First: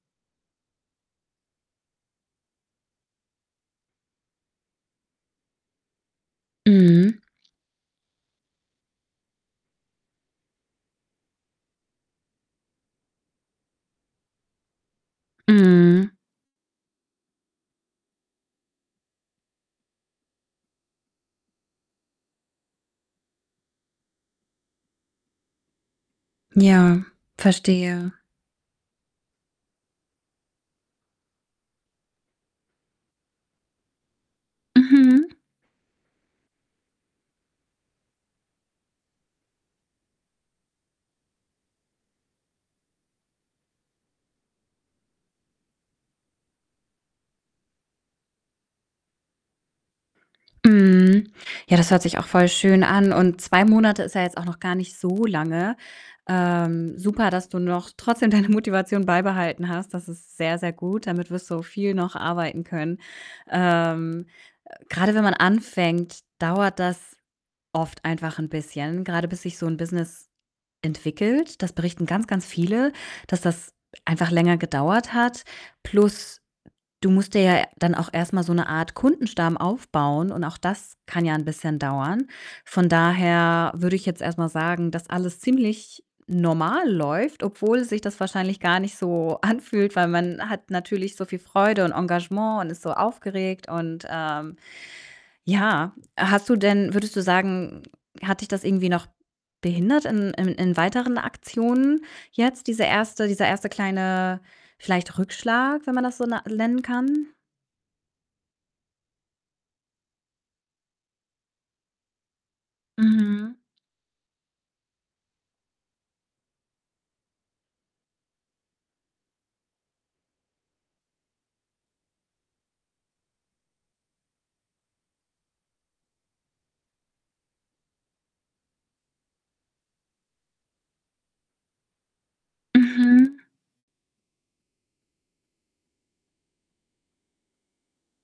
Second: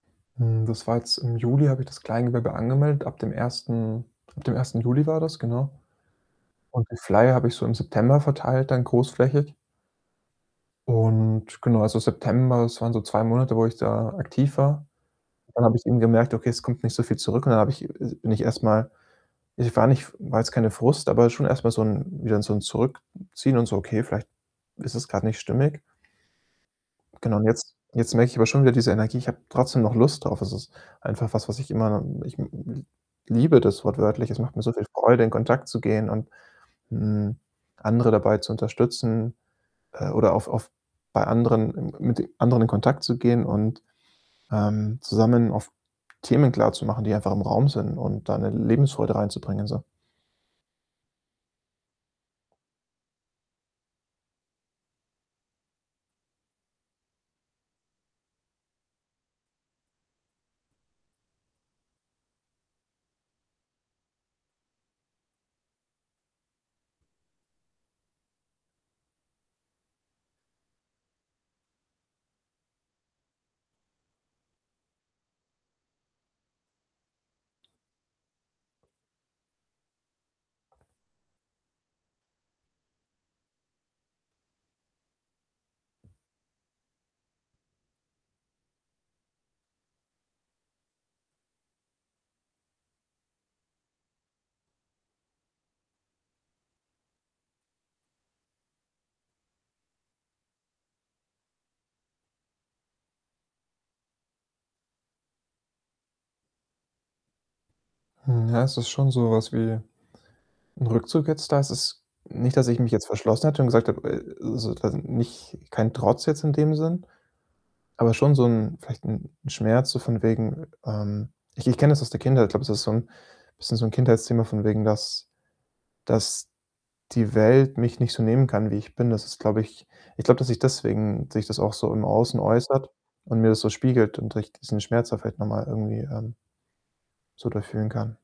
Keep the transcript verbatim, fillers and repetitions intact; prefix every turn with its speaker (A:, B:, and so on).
A: Hm, das war jetzt im Juli habe ich das Kleingewerbe angemeldet. Ab dem ersten ab dem ersten Juli war das, genau und die
B: Mhm.
A: Flyer habe ich so im September verteilt, dann großflächig und genau, also, September, das waren so zwei Monate, wo ich da aktiv war. Dann habe ich eben
B: Mhm.
A: gemerkt: „Okay, es kommt nicht so viel zurück.“, und dann habe ich es bin ich erst mal ich war nicht war jetzt keine Frust, aber schon erst mal so 'n wieder so 'n Zurückziehen und so: „Okay, vielleicht ist es grad nicht stimmig.“
B: Ja,
A: Genau und jetzt
B: verstehe.
A: jetzt merke ich aber schon wieder diese Energie. Ich habe trotzdem noch Lust drauf. Es ist einfach was, was ich immer ich m m l liebe das wortwörtlich. Es macht mir so viel Freude, in
B: Mhm.
A: Kontakt zu gehen und, hm, andere dabei zu unterstützen, äh, oder auf auf bei anderen m mit anderen in Kontakt zu gehen und, ähm, zusammen auf Themen klarzumachen, die einfach im Raum sind und da 'ne Lebensfreude reinzubringen, so.
B: Mhm. Ja, das hört sich auch voll schön an und zwei Monate ist ja jetzt auch noch gar nicht so lange. Ähm, super, dass du noch trotzdem deine Motivation beibehalten hast. Das ist sehr, sehr gut. Damit wirst du viel noch arbeiten können. Ähm, grade wenn man anfängt, dauert das oft einfach 'n bisschen, grade bis sich so 'n Business entwickelt. Das berichten ganz, ganz viele, dass das einfach länger gedauert hat. Plus du musst dir ja dann auch erst mal so 'ne Art Kundenstamm aufbauen und auch das kann ja 'n bisschen dauern. Von daher würde ich jetzt erst mal sagen, dass alles ziemlich normal läuft, obwohl sich das wahrscheinlich gar nicht so anfühlt, weil man hat natürlich so viel Freude und Engagement und ist so aufgeregt und, ähm ja. Hast du denn würdest du sagen, hat dich das irgendwie noch behindert in in in weiteren Aktionen jetzt, diese erste dieser erste kleine, vielleicht, Rückschlag, wenn man das so na lennen kann?
A: Hm, ja, es ist schon so was wie 'n Rückzug jetzt da. Es ist nicht, dass ich mich jetzt verschlossen
B: Mhm.
A: hätte und gesagt habe äh, so quasi nicht kein Trotz jetzt in dem Sinn, aber schon so 'n vielleicht 'n 'n Schmerz so von wegen, ähm ich ich kenne das aus der Kindheit. Ich glaube, es ist so 'n bisschen so 'n Kindheitsthema von wegen, dass dass die Welt mich nicht so nehmen kann, wie ich bin. Das ist, glaube ich ich glaube, dass sich deswegen sich das auch so im Außen äußert und
B: Mhm.
A: mir das so spiegelt und ich diesen Schmerz da vielleicht noch mal irgendwie, ähm so durch fühlen kann.